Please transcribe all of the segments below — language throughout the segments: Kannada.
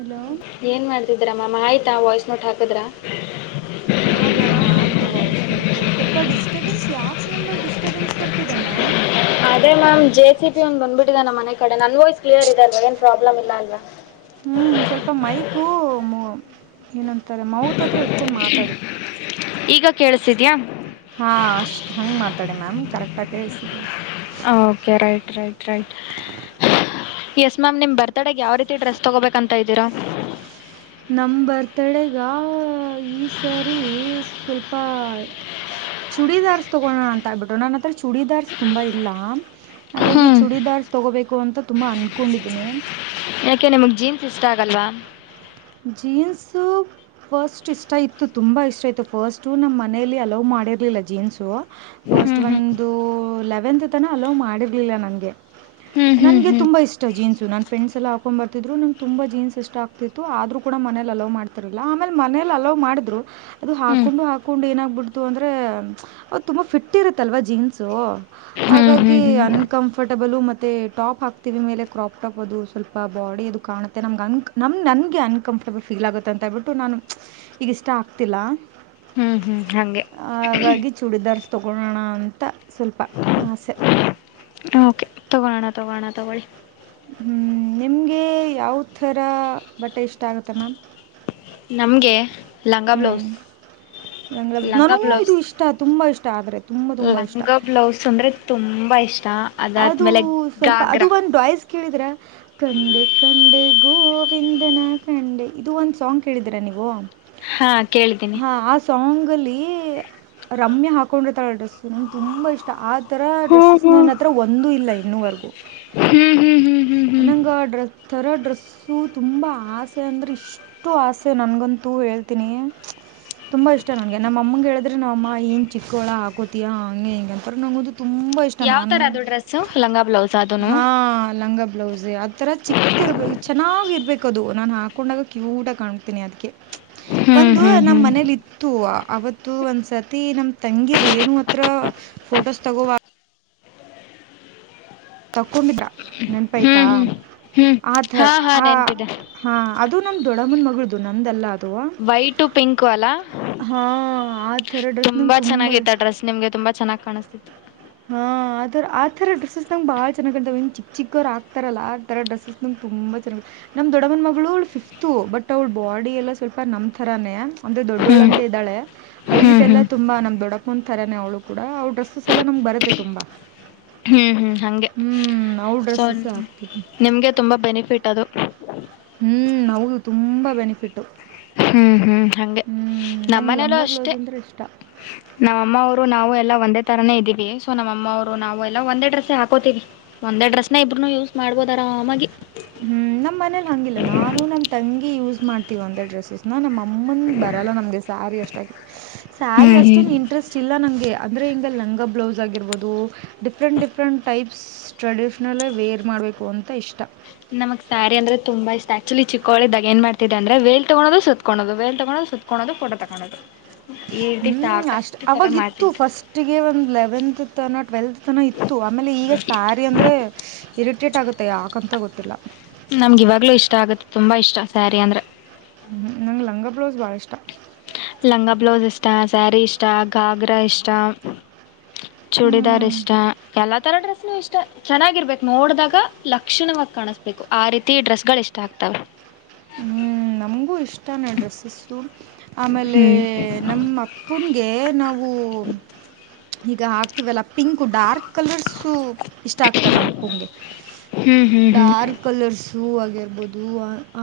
ಹಲೋ ಏನ್ ಮಾಡ್ತಿದ್ರ ಮಾಾಮ ಆಯ್ತಾ ವಾಯ್ಸ್ ನೋಟ್ ಹಾಕದ್ರ ಹಾ ಮ್ಯಾಮ್ ಆಗಿದೆ ವಾಯ್ಸ್ ನೋಟು ಸ್ವಲ್ಪ ಡಿಸ್ಟರ್ಬೆನ್ಸ್ ಯಾಕೆ ನ ಸ್ಟಬೆನ್ಸ್ ಬರ್ತಿದೆಮ್ಯಾಮ್ ಅಮ್ಯಾಮ್ ಜೆ ಸಿ ಪ ಒ ಬಂದಬ ಬಿಟ್ಟಿದೆ ನಮ್ಮ ಮನೆ ಕಡೆ ನನ್ ವಾಯ್ಸ್ ಕ್ಲಿಯರ್ ಇದೆಲ್ವಾ ಏನ್ ಪ್ರಾಬ್ಲಮ ಇ ಅಲ್ವಾ ಹ್ಞೂ ಸ್ವಲ್ಪ ಮೈಗೂ ಏನಂತಾರೆ ಮೌತ್ ಹತ್ರ ಇಟ್ಕೊಂಡು ಮಾತಾಡಿ ಈಗ ಕೇಳಸಿದ್ಯಾ ಹಾ ಅಷ್ಟು ಹಂಗೆ ಮಾತಾಡಿ ಮ್ಯಾಮ್ ಕರೆಕ್ಟಾಗಿ ಕೇಳಿಸಿದೆ okay right right right yes ma'am ನಿಮ್ ಬರ್ತಡಗೆ ಯಾವ ರೀತಿ ಡ್ರೆಸ್ ತೊಗೋಬೇಕಂತ ಇದ್ದೀರಾ ನಮ್ಮ ಬರ್ತ್ಡೇಗೆ ಈ ಸಾರಿ ಸ್ವಲ್ಪ ಚೂಡಿದಾರ್ಸ್ ತಗೋಣ ಅಂತ ಆಬಿಟ್ಟು ನನ್ನ ಹತ್ರ ಚೂಡಿದಾರ್ಸ್ ತುಂಬಾ ಇಲ್ಲ ಹಾಗಾಗಿ ಹ್ಮ್ ಚೂಡಿದಾರ್ ತೊಗೋಬೇಕು ಅಂತ ತುಂಬಾ ಅನ್ಕೊಂಡಿದ್ದೀನಿ ಯಾಕೆ ನಿಮ್ಗ್ ಜೀನ್ಸ್ ಇಷ್ಟ ಆಗಲ್ವಾ ಜನ್ಸ್ ಸ ಫಸ್ಟ್ ಇಷ್ಟ ಇತ್ತು ತುಂಬಾ ಇಷ್ಟ ಇತ್ತು ಫಸ್ಟು ನಮ್ಮ ಮನೆಯಲ್ಲಿ ಅಲೋ ಮಾಡಿರಲಿಲ್ಲ ಜೀನ್ಸು ಹ್ಞೂ ಫಸ್ಟ್ ಹ್ಞೂ ಒಂದು ಲೆವೆಂತ್ ತನ ಅಲೋ ಮಾಡಿರ್ಲಿಲ್ಲ ನನ್ಗೆ ಹ್ಞೂ ನಂಗೆ ಹ್ಞೂ ತುಂಬ ಇಷ್ಟ ಜೀನ್ಸನನ್ ಫ್ರೆಂಡಸ್ ಎಲ್ಲ ಹಾಕೊಂಡ್ ಬರ್ತಿದ್ರು ನಂಗೆ ತುಂಬಾ ಜೀನ್ಸ್ ಎಷ್ಟ ಆಗ್ತ ಆದ್ರೂ ಕೂಡ ಮನೇಲಿ ಅಲೋ ಮಾಡ್ತಾರಲಿಲ್ಲ ಆಮೇಲೆ ಮನೇಲಿ ಅಲೋ ಮಾಡಿದ್ರು ಅದು ಹ್ಮ್ ಹಾಕೊಂಡು ಹಾಕೊಂಡು ಏನಾಗ್ಬಿಡ್ ಅಂದ್ರೆ ಅ ತುಂಬಾ ಫಿಟ್ ಇರುತ್ತಲ್ವಾ ಜೀನ್ಸು ಹ್ಮ್ ಹಾಗಾಗಿ ಹ್ಮ್ ಹ್ಮ್ ಅನ್ಕಂಫರ್ ಕಫರ್ಟಬಲ್ ಮತ್ತೆ ಟಾಪ್ ಹಾಕ್ತೀವಿ ಮೇಲೆ ಕ್ರಾಪ್ ಟಾಪ್ ಅದು ಸ್ವಲ್ಪ ಬಾಡಿ ಅದು ಕಾಣುತ್ತೆ ನಮ ನ ನ ಗೆ ಅನ್ಕಂಫರ್ಟಬಲ್ ಫೀಲ್ ಆಗುತ್ತೆ ಅಂತ ಹೇಳ್ಬಿಟ್ಟು ನಾನು ಈಗಿಷ್ಟ ಆಗ್ತಿಲ್ಲ ಹ್ಮ್ ಹ್ಮ್ ಹಂಗೆ ಹಾಗಾಗಿ ಚೂಡಿದಾರ್ಸ್ ತಗೊಳ್ಳಳೋಣ ಅಂತ ಸ್ವಲ್ಪ ಆಸೆ ಓಕೆ ತಗಾಣ ತಗಾಣ ತಗಳಿ ಹ್ ನಿಮ್ಗೆ ಯಾವಥರ ಬಟ್ಟೆ ಇಷ್ಟ ಆಗುತ್ತೆ ಮ್ಯಾಮ್ ನಮ್ಗೆ ಲಂಗ ಬ್ಲೌಸ್ ನಂಗ ಲಂಗ ನನಗೂ ಇದು ಬ್ಲೌಸ್ ಇಷ್ಟ ತುಂಬಾ ಇಷ್ಟ ಆದ್ರೆ ತುಂಬಾ ತುಂಬಾ ಇಷ್ಟ ಲಂಗ ಬ್ಲೌಸ್ ಅಂದ್ರೆ ತುಂಬಾ ಇಷ್ಟ ಅದು ಅದಾದ್ಮೇಲೆ ಸ್ವಲ್ಪ ಅದು ಗಾಗ್ರಾ ಒಂದು ಡಾಯ್ಸ್ ಕೇಳಿದ್ರೆ ಕಂಡಿ ಕಂಡೆ ಗೋವಿಂದನ ಕಂಡೆ ಇದು ಒಂದ್ ಸಾಂಗ್ ಕೇಳಿದೀರಾ ನೀವು ಹಾ ಕೇಳಿದ್ದೀನಿ ಹಾ ಆ ಸಾಂಗ್ ಅಲ್ಲಿ ರಮ್ಯ ಹಾಕೊಂಡಿರ್ತಾಳೆ ಡ್ರೆಸ್ ನಂಗೆ ತುಂಬಾ ಇಷ್ಟ ಆ ಥರ ಹಾ ಹಾ ಡ್ರೆಸ್ಸಸ್ನನ್ನ ಹತ್ರ ಒಂದೂ ಇಲ್ಲ ಇನ್ನವರೆಗೂ ಹ್ಮ್ ಹ್ಮ್ ಹ್ಮ್ ಹ್ಮ್ ನಂಗ ಡ್ರ ಥರ ಡ್ರೆಸ್ಸು ತುಂಬಾ ಆಸೆ ಅಂದ್ರೆ ಇಷ್ಟ ಅಷ್ಟು ಆಸೆ ನನ್ಗಂತೂ ಹೇಳ್ತೀನಿ ತುಂಬಾ ಇಷ್ಟ ನಂಗೆ ನಮ್ಮ ಅಮ್ಮಗೆ ಹೇಳಿದ್ರೆ ನಾವಮ್ಮ ಏನ್ ಚಿಕ್ಕೋಳ ಹಾಕತಿಯಾ ಹಂಗೆ ಹಿಂ ಅಂತ ನಂಗದು ತುಂಬಾ ಇಷ್ಟ ಇ ಯಾವ ತರ ನಾನು ಅದು ಡ್ರೆಸ್ಸು ಲಂಗ ಬ್ಲೌಸ್ ಅದನು ಹಾ ಲಂಗ ಬ್ಲೌಸ್ ಆ ಥರ ಚಿಕ್ ಇರ್ಬೇಕು ಚೆನ್ನಾಗಿರ್ಬೇಕುದು ನಾನು ಹಾಕೊಂಡಾಗ ಕ್ಯೂಟಾಗಿ ಕಾಣಕೊತೀನಿ ಅದಕ್ಕೆ ಹ್ಮ್ ಒಂದು ಹ್ಮ್ ನಮ್ಮ್ ಹ್ಮ್ ಮನೇಲಿತ್ತು ತ್ತು ಅವತ್ತು ಒಂದ್ಸತಿ ನಮ್ ತಂಗಿ ರೇಣು ಹತ್ರ ಫೋಟೋಸ್ ತಗೋ ತಕೊಂಡಿದ್ರ ನೆನ್ಪೈತಾ ಹ್ಮ್ ಹ್ಮ್ ಹ್ಮ್ ಆಥರ ಹಾ ಹಾ ಆ.. ನೆನ್ಪಿದೆ ಹಾ ಅದು ನಮ್ ದೊಡಮನ್ ಮಗಳದು ನಂದಲ್ಲ ಅದು. ವೈಟು ಪಿಂಕು ಅಲ್ಲ ಹಾ ಆ ತರ ಡ್ರೆಸ್ ನಂಗ್ ತುಂಬಾ.. ಚೆನ್ನಾಗಿತ್ತು ಆ ಡ್ರೆಸ್ ನಿಮ್ಗೆ ತುಂಬ ಚನ್ನಾಗಿ ಕಾಣ್ತಿತ್ತು. ಹಾ ಆ ಆತರ ಡ್ರೆಸಸ್ ನಂಗಗೆ ಬಾಳ್ ಚನ್ನಾಗ್ ಅಂತಾವ ಚಿಕ್ ಚಿಕ್ಕ ಅವರು ಆಗ್ತಾರಲ್ಲ. ಥರ ಡ್ರೆಸಸ್ ತುಂಬ ಚೆನ್ನ. ನಮ್ ದೊಡ್ಡಮನ ಮಗಳು ಅವ ಫಿಫ್ತು ಬಟ್ ಅವ್ಳ ಬಾಡಿ ಎಲ್ಲ ಸ್ವಲ್ಪ ನಮ್ತರಾನೇ. ಅಂದ್ರೆ ಹ್ಮ್ ದೊಡ್ಡೋಳಂಗೆ ಇದಾಳೆ ಹೈಟ್ ಹ್ಮ್ ಎಲ್ಲ ಹ್ಮ್ ತುಂಬಾ ನಮ್ ದೊಡಕ್ ಕುಂದಂತ ತರಾನನೆ ಅವಳು ಕೂಡ ಅವವು ಡ್ರೆಸ್ ಎಲ್ಲ. ನಮ ಬರತ್ತೆ ತುಂಬಾ ಹ್ಮ್ ಹ್ಮ್ ಹಂಗೆ ಹ್ಮ್ ಅವ ಡ್ರೆಸ್ಸಸ ಆಗ್ತಿದ್ದ. ನಿಮಗೆ ತುಂಬ ಬೆನಿಫಿಟ್ ಅದು. ಹ್ಮ್ ನೌದು ತುಂಬಾ ಬೆನಿಫಿಟ್. ಹ್ಮ್ ಹ್ಮ್ ಹಂಗೆ ನಂಗೆ ನಮ್ಮನೇಲ್ಲೂ ಲಂಗ ಅಷ್ಟೆ. ಬ್ಲೌಸ್ ಅಂದರೆ ಇಷ್ಟ ನಮ್ಮ ಅಮ್ಮ ಅವರು ನಾವು ಎಲ್ಲಾ ಒಂದೇ ತರಾನೇ ಇದೀವಿ ಸೊ ನಮ್ಮಮ್ಮ ಅವರು ನಾವು ಎಲ್ಲಾ ಒಂದೇ ಡ್ರೆಸ್ಸ ಹಾಕೋತೀವಿ. ಒಂದೇ ಡ್ರಸ್ನ ಇಬ್ರುೂ ಯೂಸ್ ಮಾಡ್ಬೋದು ಆರಾಮಾಗಿ. ಹ್ಮ್ ನಮ್ಮ್ ಮನೇಲಿ ಹಂಗಿಲ್ಲ ನಾನು ನಮ್ ತಂಗಿ ಯೂಸ್ ಮಾಡ್ತೀವ ಒಂದ ಡ್ರೆಸ್ಸಸ್ನ ನಮ್ಮ.. ತಮ್ಮಂದ ಬರಲ್ಲ ನಮಗೆ ಸ್ಯಾರಿ ಅಷ್ಟಾಗಿ ಸ್ಯಾರಿ ಹ್ಮ್ ಹ್ಮ್ ಅಷ್ಟೇ ಇಂಟ್ರೆಸ್ಟ್.. ಚಿಲ್ಲ ನನಗೆ ಅಂದರೆ ಹಿಂಗೆ ಲಲೆಂಗ ಬ್ಲೌಸ್ ಆಗಿರ್ಬೋದು ಡಿಫ್ರೆಂಟ್ ಡಿಫ್ರೆಂಟ್ ಟೈಪ್ಸ್. ಡಿಷ್ನಲ್ಲೇ ವೇರ್ ಮಾಡಬೇಕು ಅಂತ ಇಷ್ಟ. ನಮ್ ಸ್ಯಾರಿ ಅಂದ್ರ ತುಂಬಾ ಇಷ್ಟ ಆಕ್ಚುಲಿ ಚಿಕ್ಕೋಳದಾಗ ಏನ್ ಮಾಡ್ತಿದೆ ಅಂದ್ರ ವೇಲ್ ತಗೋದು ಸತ್ಕೋದು ವೇಲ್ ತಗೋದು ಸ.. ತಕೊಳ್ಳಳೋದು ಕೋಟ ತಗೊೊಳ್ಳೋದು. ಹ್ಮ್ ಅಷ್ಟ ಅವಾಗಿತ್ತು ಫಸ್ಟ್.. ಒಟ್ಟಿಗೆ ಒಂದು ಲೆವೆಂತ್ ತನ ಟ್ವೆಲ್ತ್ ತನ ಇತ್ತು ಆಮೇಲೆ ಈಗ ಸ್ಯಾರಿ ಅಂದರೆ.. ಇರಿಟೇಟ್ ಆಗುತ್ತೆ ಯಾಕಂತ ಗೊತ್ತಿಲ್ಲ. ನಮ್ಗೆ ಇವಾಗ್ಲೂ ಇಷ್ಟ ಆಗುತ್ತೆ ತುಂಬಾ ಇಷ್ಟ ಸ್ಯಾರಿ ಅಂದ್ರೆ. ಹ್ ನಂಗೆ ಲಂಗ ಬ್ಲೌಸ್ ಭಾಳ ಇಷ್ಟ. ಲಂಗ ಬ್ಲೌಸ್ ಇಷ್ಟ ಸ್ಯಾರಿ ಇಷ್ಟ ಖಾಗ್ರಾ ಇಷ್ಟ. ಚೂಡಿದಾರ್ ಹ್ಮ್ ಇಷ್ಟ ಎಲ್ಲಾ ತರ ಡ್ರೆಸ್ನು ಇಷ್ಟ.. ಚೆನ್ನಾಗಿರ್ಬೇಕು ನೋಡ್ದಾಗ ಲಕ್ಷಣವ ಕಾಣಿಸ್ಬೇಕು ಆ ರೀತಿ ಡ್ರೆಸ್ಗಳು ಇಷ್ಟ ಆಗ್ತವೆ. ಹೂ ನಮ್ಗೂ ಇಷ್ಟೇನೆ ಡ್ರೆಸ್ಸಸ್ಸು ಆಮೇಲೆ.. ಹ್ಮ್ ನಮ್ಮ ಅಪ್ಪನ್ಗೆ ನಾವು. ಈಗ ಹಾಕ್ತಿವಲ್ಲ ಪಿಂಕ್ ಡಾರ್ಕ್ ಕಲರ್ಸ್.. ತು ಇಷ್ಟ ಆಗ್ತದೆ ನಮ್ಮ ಆಪೂಂಗೆ ಹ್ಮ್ ಹ್ಮ್ ಹ್ಮ್ ಡಾರ್ಕ್. ಕಲರ್ಸು ಆಗಿರ್ಬೋದು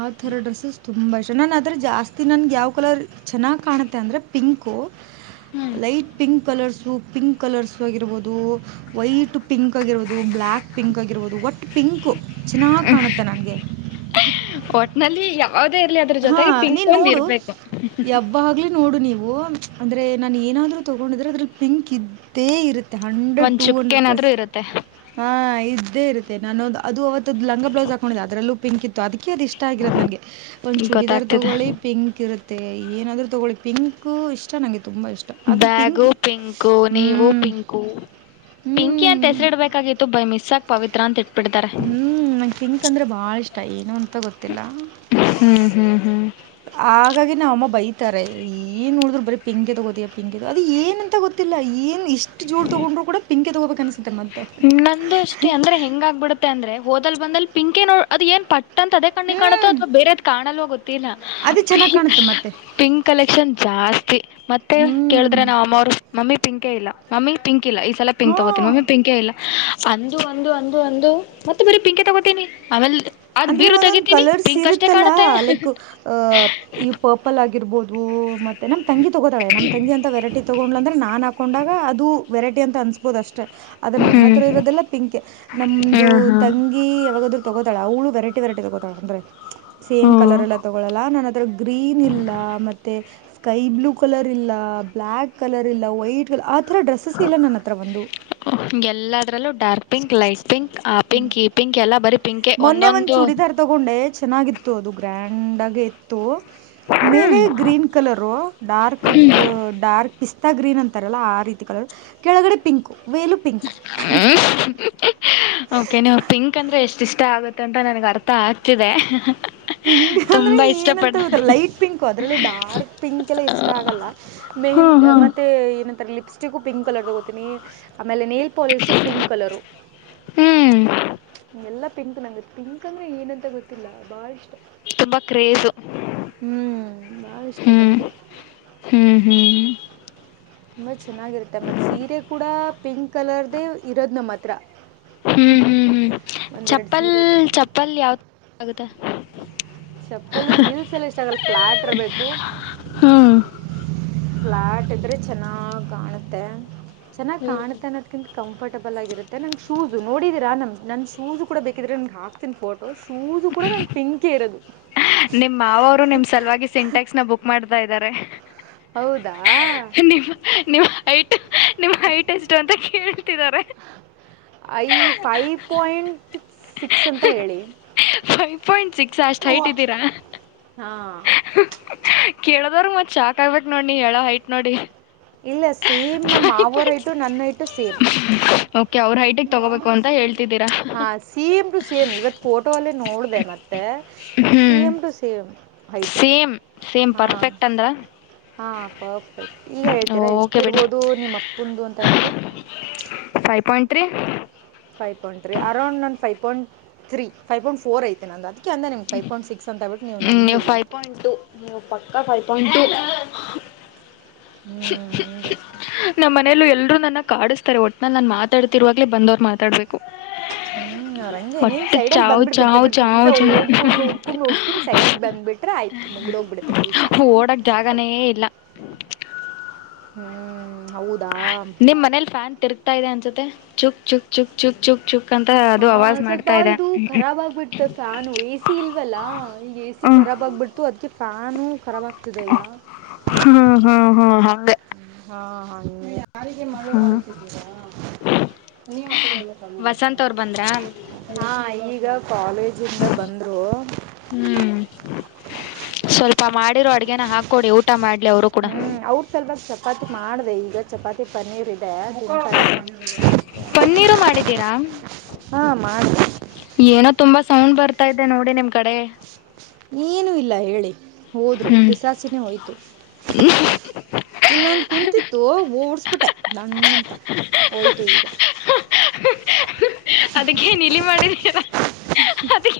ಆ ಥರ ಡ್ರೆಸ್ಸಸ್. ತುಂಬ ಇಷ್ಟ ನಾನು ಅತ್ರಾ ಜಾಸ್ತಿ ನನ್ಗೆ ಯಾವ ಕಲರ್ ಚೆನ್ನಾಗಿ್ ಕಾಣುತ್ತೆ ಅಂದ್ರೆ pink. Light pink colours. So pink colours ಆಗಿರಬಹದು ವೈಟ್ ಪಿಂಕ್ ಆಗಿರಬಹುದು ಬ್ಲ್ಯಾಕ್. ಪಿಂಕ್ ಆಗಿರ್ಬೋದು ವಟ್ ಪಿಂಕ್ ಚೆನ್ನಾಗಿ್ ಕಾಣುತ್ತೆ ನನಗೆ. ಒಟ್ನಲ್ಲಿ ಯಾವದೇ ಇರ್ಲಿ ಅದ್ರ ಜೊತೆಗೆ ಪಿಂಕ್ ಒಂದು ಇರ್ಬೇಕು. ಯಬ್ಬ ಆಗ್ಲಿ ನೋಡು ನೀವು ಅಂದ್ರೆ ನಾನ ಏನಾದ್ರೂ ತಗೊಂಡಿದ್ರೆ ಅದ್ರಲ್ಲಿ ಪಿಂಕ್ ಇದ. ತ್ತೆ ಇರುತ್ತೆ ಹಂಡ್ರೆಡ್ ಒಂದ್ ಟೂ ಹಂಡ್ರೆಡ್ ಚುಕ್ಕೇನಾದ್ರೂ ಪರ್ಸೆಂಟ್. ಇರುತ್ತೆ ಹಾ ಇದ್ದೇ ಇರುತ್ತೆ ನಾನು ಅದು ಅವವತ್ತುದ ಲಂಗ ಬ್ಲೌಸ್ ಹಾಕೊಂಡಿದ್ದ ಅದಲ್ಲೂ ಪಿಂಕ್ ಇತ್ತು ಅದಕ್ಕೆ ಅದು ಇಷ್ಟ ಆಗಿರತ್ತದು ನನ್ಗೆ. ಒಂದ ಚೂಡಿದಾರ್ ಗೊತ್ತಾಗ್ತಿದೆ ತೊಗೊಳ್ಳಿ ಪಿಂಕ್ ಇರುತ್ತೆ ಏನಾದ್ರು ತೊಗೊಳ್ಳಿ ಪಿಂಕ್ ಇಷ್ಟ ನಗ. ಬ್ಯಾಗು ಪಿಂಕ್ು ನೀವು ಹ್ಞೂ ಪಿಂಕು. ಹ್ಞೂ ಪಿಂಕಿ ಅಂತ ಹೆಸರಿಡ್ಬೇಕಾಗಿತ್ತು ಬೈ ಮಿಸ್ ಆಗ ಪವಿತ್ರ ಅಂತ ಇಟ್ಟಿದ್ದಾರೆ. ಹೂಂ ನಂಗೆ ಪಿಂಕ್ ಅಂದ್ರೆ ಭಾಳ ಇಷ್ಟ ಏನು ಅಂತ ಗೊತ್ತಿಲ್ಲ. ಹ್ಮ್ ಹ್ಮ್ ಹ್ಮ್ ಹಾಗಾಗಿ ನಾವ್ ಅಮ್ಮ ಬೈತಾರೆ ಏನ್ ನೋಡಿದ್ರು ಬರೀ ಪಿಂಕೆ ತಗೋತಿಯಾ ಪಿಂಕೆ ಅದು ಏನಂತ ಗೊತ್ತಿಲ್ಲ ಏನ್. ಇಷ್ಟ ಜೋಡ್ ತಗೊಂಡರು ಕೂಡ ಪಿಂಕ ತಗೋಬೇಕ ಅನ್ಸುತ್ತ. ನಂದು ಅಷ್ಟೇ ಅಂದ್ರೆ ಹೆಂಗ ಆಗ್ಬಿಡುತ್ತೆ ಅಂದ್ರೆ ಹೋದಲ್ ಬಂದಲ್ಲಿ ಪಿಂಕ ನೋ ಅದು ಏನ್ ಪಟ್ ಪಟ್ಟಂತ ಅದೇ ಕಣ್ಣಿಗೆ ಹ್ಞೂ ಕಾಣುತ್ತೋ ಅಥ್ವಾ ಬೇರೆದ್ ಕಾಣಲ್ವ ಗೊತ್ತಿಲ್ಲ. ಅದೇ ಚೆನ್ನಾಗಿ ಕಾಣುತ್ತೆ ಮತ್ತೆ ಪಿಂಕ್ ಕಲೆಕ್ಷನ್ ಜಾಸ್ತಿ ಮತ್ತೆ ಹ್ಞೂ ಕೇಳಿದ್ರೆ ನಮ್ ನಮಮ್ಮವರ್, ಮಮ್ಮಿ ಪಿಂಕೇ ಇಲ್ಲ, ಮಮ್ಮಿ ಪಿಂಕ್ ಇಲ್ಲ, ಈ ಸಲ ಪಿಂಕ್ ತಗೋತಿನ ಹಾಂ ಮಮ್ಮಿ ಪಿಂಕೇ ಇಲ್ಲ, ಅಂದು ಅಂದು ಅಂದು ಅಂದು ಮತ್ತೆ ಬರೀ ಪಿಂಕ ತಗೋತೀನಿ. ಆವೇಲ್ಡ್ ಅಂದ್ರೆ ಒಂದೊಂದ ಕಲರ್ಸ್ ಇರುತ್ತಲ್ಲ, ಲೈಕ್ ಅಹ ಈ ಪರ್ಪಲ್ ಆಗಿರ್ಬೋದು ಮತ್ತೆ ನಮ್ ತಂಗಿ ತಗೋತಾಳೆ. ನಮ್ ತಂಗಿ ಅಂತ ವೆರೈಟಿ, ತಗೊಂಡ್ಲಾ ಅಂದ್ರೆ ನಾ ಹಾಕೊಂಡಾಗ ಅದು ವೆರಟಿ ಅಂತ ಅನ್ಸತ್, ಅಗಬಹುದು ಅಷ್ಟೇ ಆದ್ರ ನನ್ನ ಹ್ಮ್ ಹತ್ರ ಇರೋದೆಲ್ಲ ಪಿಂಕೆ. ನಮ್ದ ಹ್ಮ್ ಹಾ ತಂಗಿ, ಯಾವಾಗಾದ್ರು ತಗೋತಳ ಅವಳು ವೆೈರ್ಟಿ ವೆೈರ್ಟಿ ತಗೋತಾಳ. ಅಂದ್ರೆ, ಸೇಮ್ ಕಲರ್ ಹ್ಮ್ ಎಲ್ಲ ತಗೊಳಲ್ಲ. ನನ್ದ್ರ ಗ್ರೀನ್ ಇಲ್ಲ, ಮತ್ತೆ ಸ್ಕೈ ಬ್ಲೂ ಕಲರ್ ಇಲ್ಲ, ಬ್ಲ್ಯಾಕ್ ಕಲರ್ ಇಲ್ಲ, ವೈಟ್ ಕಲರ್ ಆ ಥರ ಡ್ರೆಸ್ಸಸ್ ಇಲ್ಲ ನನ್ನ ಹತ್ರ ಒಂದು. ಎಲ್ಲದರಲ್ಲೂ ಡಾರ್ಕ್ ಪಿಂಕ್, ಲೈಟ್ ಪಿಂಕ್, ಆ ಪಿಂಕ್, ಈ ಪಿಂಕ್ ಎಲ್ಲಾ ಬರಿ, ಮೊನ್ನೆ ಒಂದ್ ಚೂಡಿದಾರ್ ತಗೊಂಡೆ ಚೆನ್ನಾಗಿತ್ತು. ಅದು ಗ್ರ್ಯಾಂಡ್ ಆಗಿ ಇತ್ತು. ಮೇಲೆ ಹ್ಮ್ ಗ್ರೀನ್ ಕಲರ್, ಡಾರ್ಕ್ ಡಾರ್ಕ್ ಇ ಪಿಸ್ತಾ ಗ್ರೀನ್ ಅಂತಾರಲ್ಲ ಆ ರೀತಿ ಕಲರ್. ಕೆಳಗಡೆ ಪಿಂಕು, ಮೇಲು ಪಿಂಕು ಓಕೆ ನೀವು ಪಿಂಕ್ ಅಂದ್ರೆ ಎಷ್ಟ ಇಷ್ಟ ಆಗುತ್ತ ಅಂತ ನನ್ಗ್ ಅರ್ಥ ಹಾಕ್ತಿದೆ. ಪಿಂಕ್ ಅಂದ್ರೆ ಏನಂತ ಗೊತ್ತಲ್ಲ ಲೈಟ ಪಿಂಕ್ ಅದ್ರಲ್ಲಿ ಡಾರ್ಕ್ ಪಿಂಕ್ ಎಲ್ಲ ಇಷ್ಟ ಆಗಲ್ಲ. ಮೆಹಿಂದ ಮತ್ತೆ ಏನಂತಾರೆ ಲಿಪ್ಸ್ಟಿಕು ಪಿಂಕ್ ಕಲರ್ ತಗೋತೀನಿ. ಆಮೇಲೆ ನೇಲ್ ಪಾಲಿಶು ಪಿಂಕ್. ಕಲರು, ಹ್ಮ್ ಎಲ್ಲಾ ಪಿಂಕ್ ನಂಗ ಪಿಂಕ್ ಅಂದ್ರೆ ಏನಂತ ಗೊತ್ತಿಲ್ಲ ಬಾಳ ಇಷ್ಟ. ತುಂಬಾ ಕ್ರೇಜು ಹ್ಞೂ ಭಾಳ ಇಷ್ಟ ಹ್ಮ್ ನಮಗೆ ಹ್ಮ್ ಹ್ಮ್. ತುಂಬಾ ಚೆನ್ನಾಗಿರುತ್ತೆ ಮತ್ತ್ ಸೀರೆ ಕೂಡ ಪಿಂಕ್ ಕಲರ್ದ ಇರೋದ್ ನಮ್ಮ ಹತ್ರ. ಹ್ಮ್ ಹ್ಮ್ ಹ್ಮ್ ಒಂದೆರಡು ಚಪ್ಪಲ್ ಸೀರೆದು ಚಪ್ಪಲ್ ಯಾವ [unintelligible] ಚಪ್ಪಲು ಹಿಲ್ಸ್ ಎಲ್ಲ ಇಷ್ಟ ಆಗಲ್ಲ. ಫ್ಲಾಟ್ ಇರ್ಬೇಕು. ಹ್ಮ್ ಫ್ಲಾಟ್ ಇದ್ರೆ ಚೆನ್ನಾಗ್ ಕಾಣುತ್ತೆ. ಚೆನ್ನಾಗ್ ಕಾಣುತ್ತೆ ಅನ್ನೋದ, ಕಂಫರ್ಟ್ಬಲ್ ಆಗಿರುತ್ತೆ ನಂಗೆ ಶೂಸ ನೋಡಿದಿರಾ ನನ್ ಶೂಸ ಕೂಡ ಬೇಕಿದ್ರೆ ನಿಂಮ್ಗ್ ಹಾಕ್ತಿನಿ ಫೋಟೋ. ಶೂಸು ಕೂಡ ನನ್ ಪಿಂಕ ಇರೋದು. ನಿಮ್ ಮಾವ್ರು ನಿಮ್ ಸಲುವಾಗಿ ಸಿಂಟ್ಯಾಕ್ಸ್ ನ ಬುಕ್ ಮಾಡ್ತಾ ಇದ್ದಾರೆ. ಹೌದಾ, ನಿಮ್ಮ ನಿಮ್ಮ ಹೈಟ್ ನಿಮ್ಮ ಹೈಟ್ ಎಷ್ಟು ಅಂತ ಕೇಳ್ತಿದ್ದಾರೆ. ಐ ಫೈವ ಪಾಯಿಂಟ್ ಸಿಕ್ಸ್ ಅಂತ ಹೇಳಿ. ಫೈವ್ ಪಾಯಿಂಟ್ ಸಿಕ್ಸ್ ಅಷ್ಟ್ ಹೈಟ್ ಇದ್ದೀರಾ. ಹಾ, ಕೇಳದವ್ರ ಮತ್ ಶಾಕ್ ಆಗ್ಬೇಕ್ ನೋಡ್ ನೀ ಹೇಳೋ ಹೈಟ್ ನೋಡಿ. ಇಲ್ಲ ಸೇಮ್ ನಮ್ಮ ಮಾವರ ಹೈಟ್ ನನ್ನ ಹೈಟು ಸೇಮ್. [inaudible] ಹೈಟಿಗೆ ತಗೋಬೇಕು ಅಂತ ಹೇಳ್ತಿದ್ದೀರಾ ಹಾ C M to C M ಇವತ್ ಫೋಟೋ ಅಲ್ಲ ನೋಡ್ದ. ಮತ್ತೆ ತೆ ಹ್ಮ್ same to same. Same same perfect ಅಂದ್ರ. ಹಾ ಪರ್ಫೆಕ್ಟ್ ಈಗ ಹೇಳ್ತೀರಾ ಓಕೆ ಎಷ್ಟಿರ್ಬೋದು ನಿಮ್ಮ ನಿಮ್ಪ್ಪಂದು ಅಂತ ಹೇಳ್ಬಿಟ್ಟು. Five point three. Five point three around ನನ್ನ five point three five point four ಐತೆ ನ ಅದಕ್ಕೆ ಅಂದ ನಿಮ ಫೈವ್ ಪಿಂಟ್ ಸಿಕ್ಸ್ ಅಂತಬಟ್ಟು ನೀವು ಹ್ಮ್ ನಂಬಲಿಲ್ಲ ಫೈವ್ ಪಾಯಿಂಟ್ ಟು ನೀವು ಪಕ್ಕಾ ಫೈವ್ ಪಾಯಿಂಟ್ ಟು ಹ್ಞೂ ಹಂಗೆ ನಮ್ಮ್ನೆಯಲ್ಲ ಎಲ್ರು ನನ್ನ ಕಿಸ್ತಾರೆ ಒಟ್ಟಟ್ನಲ್ಲಿ ನಾನ್ ಮಾತಾತಿರುವಾಗ್ ಬಂದವ್ರು ಮಾತಾಡ್ಬೇಕು ಹ್ಮ್ ಅವಂಗೆ ನೀನ್ ಒಟ್ಟು ಸೈಡ ಅಲ್ಲಿ ಚಾವ್ ಬಂದ್ಬಿಡ್ಬೇಕು ಚಾವ್ ಚಾವ್ ಚ ನಕೊಂಡ್ ನೋಡ್ಕೊಂಡ್ ನೋಡ್ಕೊಂಡ್ ಸೈಡಗ್ ಬಂದ್ಬಿಟ್ರೆ ಆಯ್ತು ಮುಂಗಡ ಹೋಗ್ಬಿಡತೆ ಕೆಲ್ಸ ಓಡಕ್ ಜಾಗನೇ ಇಲ್ಲ ಹ್ಮ್ ಹೌದಾ ನಿಮ್ಮ ಮನೇಲಿ ಫ್ಯಾನ್ ತಿರುಗ್ತಾ ಇದೆ ಅನ್ಸುತ್ತತೆ ಚುಕ್ ಚುಕ್ ಚುಕ್ ಚು ಚುಕ್ ಚುಕ್ ಅಂತ ಹಾ ಅದು ಅವಾಜ್ ಸ್ವಲ್ಪ ಮಾಡ್ತಾ ಇದೆ ಇದು ರಾಬ್ ಆಗ್ಬಿಡ್ತ ಫ್ಯಾನ ಎ ಸಿ ಇಲ್ವಲ್ಲ ಈಗ ಎ ಸಿ ಹ್ಮ ಖರಾಬ್ ಆಗ್ಬಿಡ್ತು ಅದ ಫಾನು ಖರಾಬಾಗ್ತಿದೆ ಈಗ ಹ್ಮ್ ಹ್ಮ್ ಹ್ಮ್ ಹಾಗೆ ಹಾ ಹ ಯಾರಿಗೆ ಮಳೆ ಹ್ಮ್ ಮಾಡುತ್ತಿದ್ದೀರಾ ಮುನಿ ಮತ್ತಡಲ್ಲ ಚನ್ನು ವಸಂತ್ ಅವ್ರು ಬಂದ್ರಾ ಮಾಡ್ತೀ ಹಾ ಈಗ ಕಾಲೇಜಿಂದ ಬಂದ್ರು ಹ್ಮ್ ಸ್ವಲ್ಪ ಮಾಡಿರೋ ಅಡ್ಗೆನ ಹಾಕೊಡಿ ಊಟ ಮಾಡ್ಲಿ ಅವರು ಕೂಡ ಹ್ಮ್ ಅವ್ರ ಸ್ವಲ್ಪ ಚಪಾತಿ ಮಾಡಿದೆ ಈಗ ಚಪಾತಿ ಪನ್ನೀರ್ ಇ ಪನ್ನೀರು ಮಾಡಿದ್ದೀರಾ ಹ ಮಾಡ ಏನೋ ತುಂಬಾ ಸೌಂಡ್ ಬರ್ತಾ ಇದೆ ನೋಡಿ ನಿಮ್ ಕಡೆ ಏನು ಇಲ್ಲ ಹೇಳಿ ಹೋದ್ರು ಹ್ಮ್ ಪಿಸಾಸಿನೇ ಹೋಯ್ತು ಇಲ್ಲೊಂದು ಕುಂತತ್ತು ಓಡ್ಸ್ಬಿಟ್ಟೆ ದಂಡ ಅಂತ ಹೋಯ್ತು ಈಗ [inaudible] ಅದಕ್ಕೆೇನ್ ಇಲಿ ಮಾಡಿದರ ಅದಿ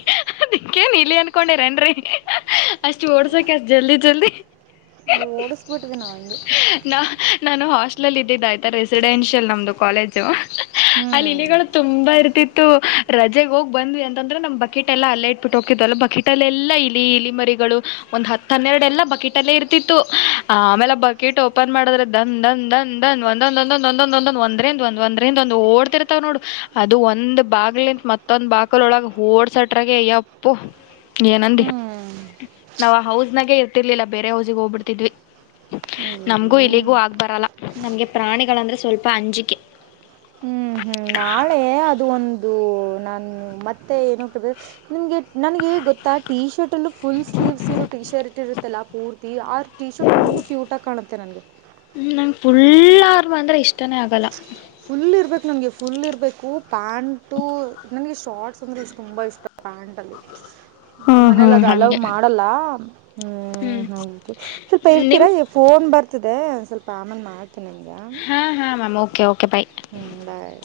ಅದಕ್ಕೇನ್ ಇಲ್ಲಿ ಅನ್ಕೊಂಡಿರೇನ್ರಿ ಚೋಡಸಕ್ಯ ಜಲ್ದಿ ಜಲ್ದಿ ಓಡಿಸ್ಬಿಟ್ಟಿದೀನಿ ಅಂಗೆ ನಾ ನಾನು ಹಾಸ್ಟಲಲ್ ಇದ್ದಿದ್ದ ಆಯ್ತಾ ರೆಸಿಡೆನ್ಷಿಯಲ್ ನಮ್ದು ಕಾಲೇಜು ಹ್ಞೂ ಅಲ್ಲಿ ಇಲಿಗಳು ತುಂಬಾ ಇರ್ತಿತ್ತು ರಜೆಗ್ ಹೋಗ್ ಬಂದ್ವಿ ಅಂತಂದ್ರೆ ನಮ್ ಬಕೆಟ್ ಎಲ್ಲ ಅಲ್ಲ ಇಟ್ಬಿಟ್ಟು ಹೋಗತ್ ಅಲ್ಲ ಬಕೆಟ್ ಹೋಟಲ್ ಎಲ್ಲಾ ಇಲಿ ಇಲಿ ಮರಿಗಳು ಒಂದ್ ಹತ್ತ ಹನ್ನೆರಡೆ ಎಲ್ಲ ಬಕೆಟ್ ಅಲ್ಲೇ ಇರ್ತಿತ್ತು ಆ ಆಮೇಲೆ ಬಕೆಟ್ ಓಪನ್ ಮಾಡದ್ರ ದಂದ್ಂದ ದಂದ್ಂದ ಒಂದ ಒಂದೊಂದ ಒಂದೊಂದ ಒಂದೊಂದ ಒಂದ್ರಂದ ಒಂದ್ ಒಂದ್ರರಿಂದ್ ಒಂದಂದು ಓಡ್ತಿರ್ತ್ತವ ನೋಡು ಅದು ಒಂದ್ ಬಾಗಲಿಂತ ಮತ್ತೊಂದ್ ಬಾಗಲ ಒಳಗ ಓಡ್ಸಟ್ರಗೆ ಅಯ್ಯಪ್ಪು ಏನಂದಿ ಹ್ಞೂ ನಾವ್ ಆ ಹೌಸ್ನಾಗೆ ಇರ್ತಿರ್ಲಿಲ್ಲ ಬೇರೆ ಹೌಸಿ ಹೋಗ್ಬಿಡ್ತಿದ್ವಿ ನಮ್ಗೂ ಅಯ್ಯಯ್ಯೋ ಇಲ್ಲಿಗೂ ಆಗ್ ಬರಲ್ಲ ನಮ್ಗೆ ಪ್ರಾಣಿಗಳಂದ್ರೆ ಸ್ವಲ್ಪ ಅಂಜಿಕೆ ಹ್ಮ್ ಹ್ಮ್ ನಾಳೆ ಅದು ಒಂದು ನಾನು ಮತ್ತೆ ಏನ ನಿಮ್ಗೆ ನನಗೆ ಗೊತ್ತಾ ಟಿ ಶರ್ಟಲ್ಲೂ ಫುಲ್ ಸ್ಲೀವ್ಸ್ ಇರೋ ಟಿ ಶರ್ಟ್ ಇರುತ್ತಲ್ಲ ಪೂರ್ತಿ ಆರು ಟಿ ಶರ್ಟ್ ತುಂಬ ಕ್ಯೂಟ ಆಗಿ ಕಾಣುತ್ತೆನಗೆ ಹ ನಂಗೆ ಫುಲ್ ಆರ್ಮ ಅಂದ್ರೆ ಇಷ್ಟನೇ ಆಗಲ್ಲ ಫುಲ್ ಇರ್ಬೇಕು ನನ್ಗೆ ಫುಲ್ ಇರ್ಬೇಕು ಪ್ಯಾಂಟು ನನ್ಗೆ ಶಾರ್ಟಸ್ ಅಂದ್ರೆ ಇಷ್ಟ ತುಂಬಾ ಇಷ್ಟ ಪಾಂಡಲಿ ನಮ್ಮ ಹ್ಮ್ ಮನೇಲಿ ಹ್ಮ್ ಅದು ಹಲವು ಹಂಗೆ ಮಾಡಲ್ಲ ಹ್ಮ್ ಹೌದು ಸ್ವಲ್ಪ ನಿಮ್ ಇರ್ತೀರಾ ಫೋನ್ ಬರ್ತಿದೆ ಒ ಸ್ವಲ್ಪ ಆಮೇಲೆಟ್ ಮಾಡ್ತೀನಿ ನಿಮಗೆ ಹಾ ಹಾ ಮಾಮ ಓಕೆ ಓಕೆ ಬಾಯ ಹ್ಮ್ ಬಾಯ್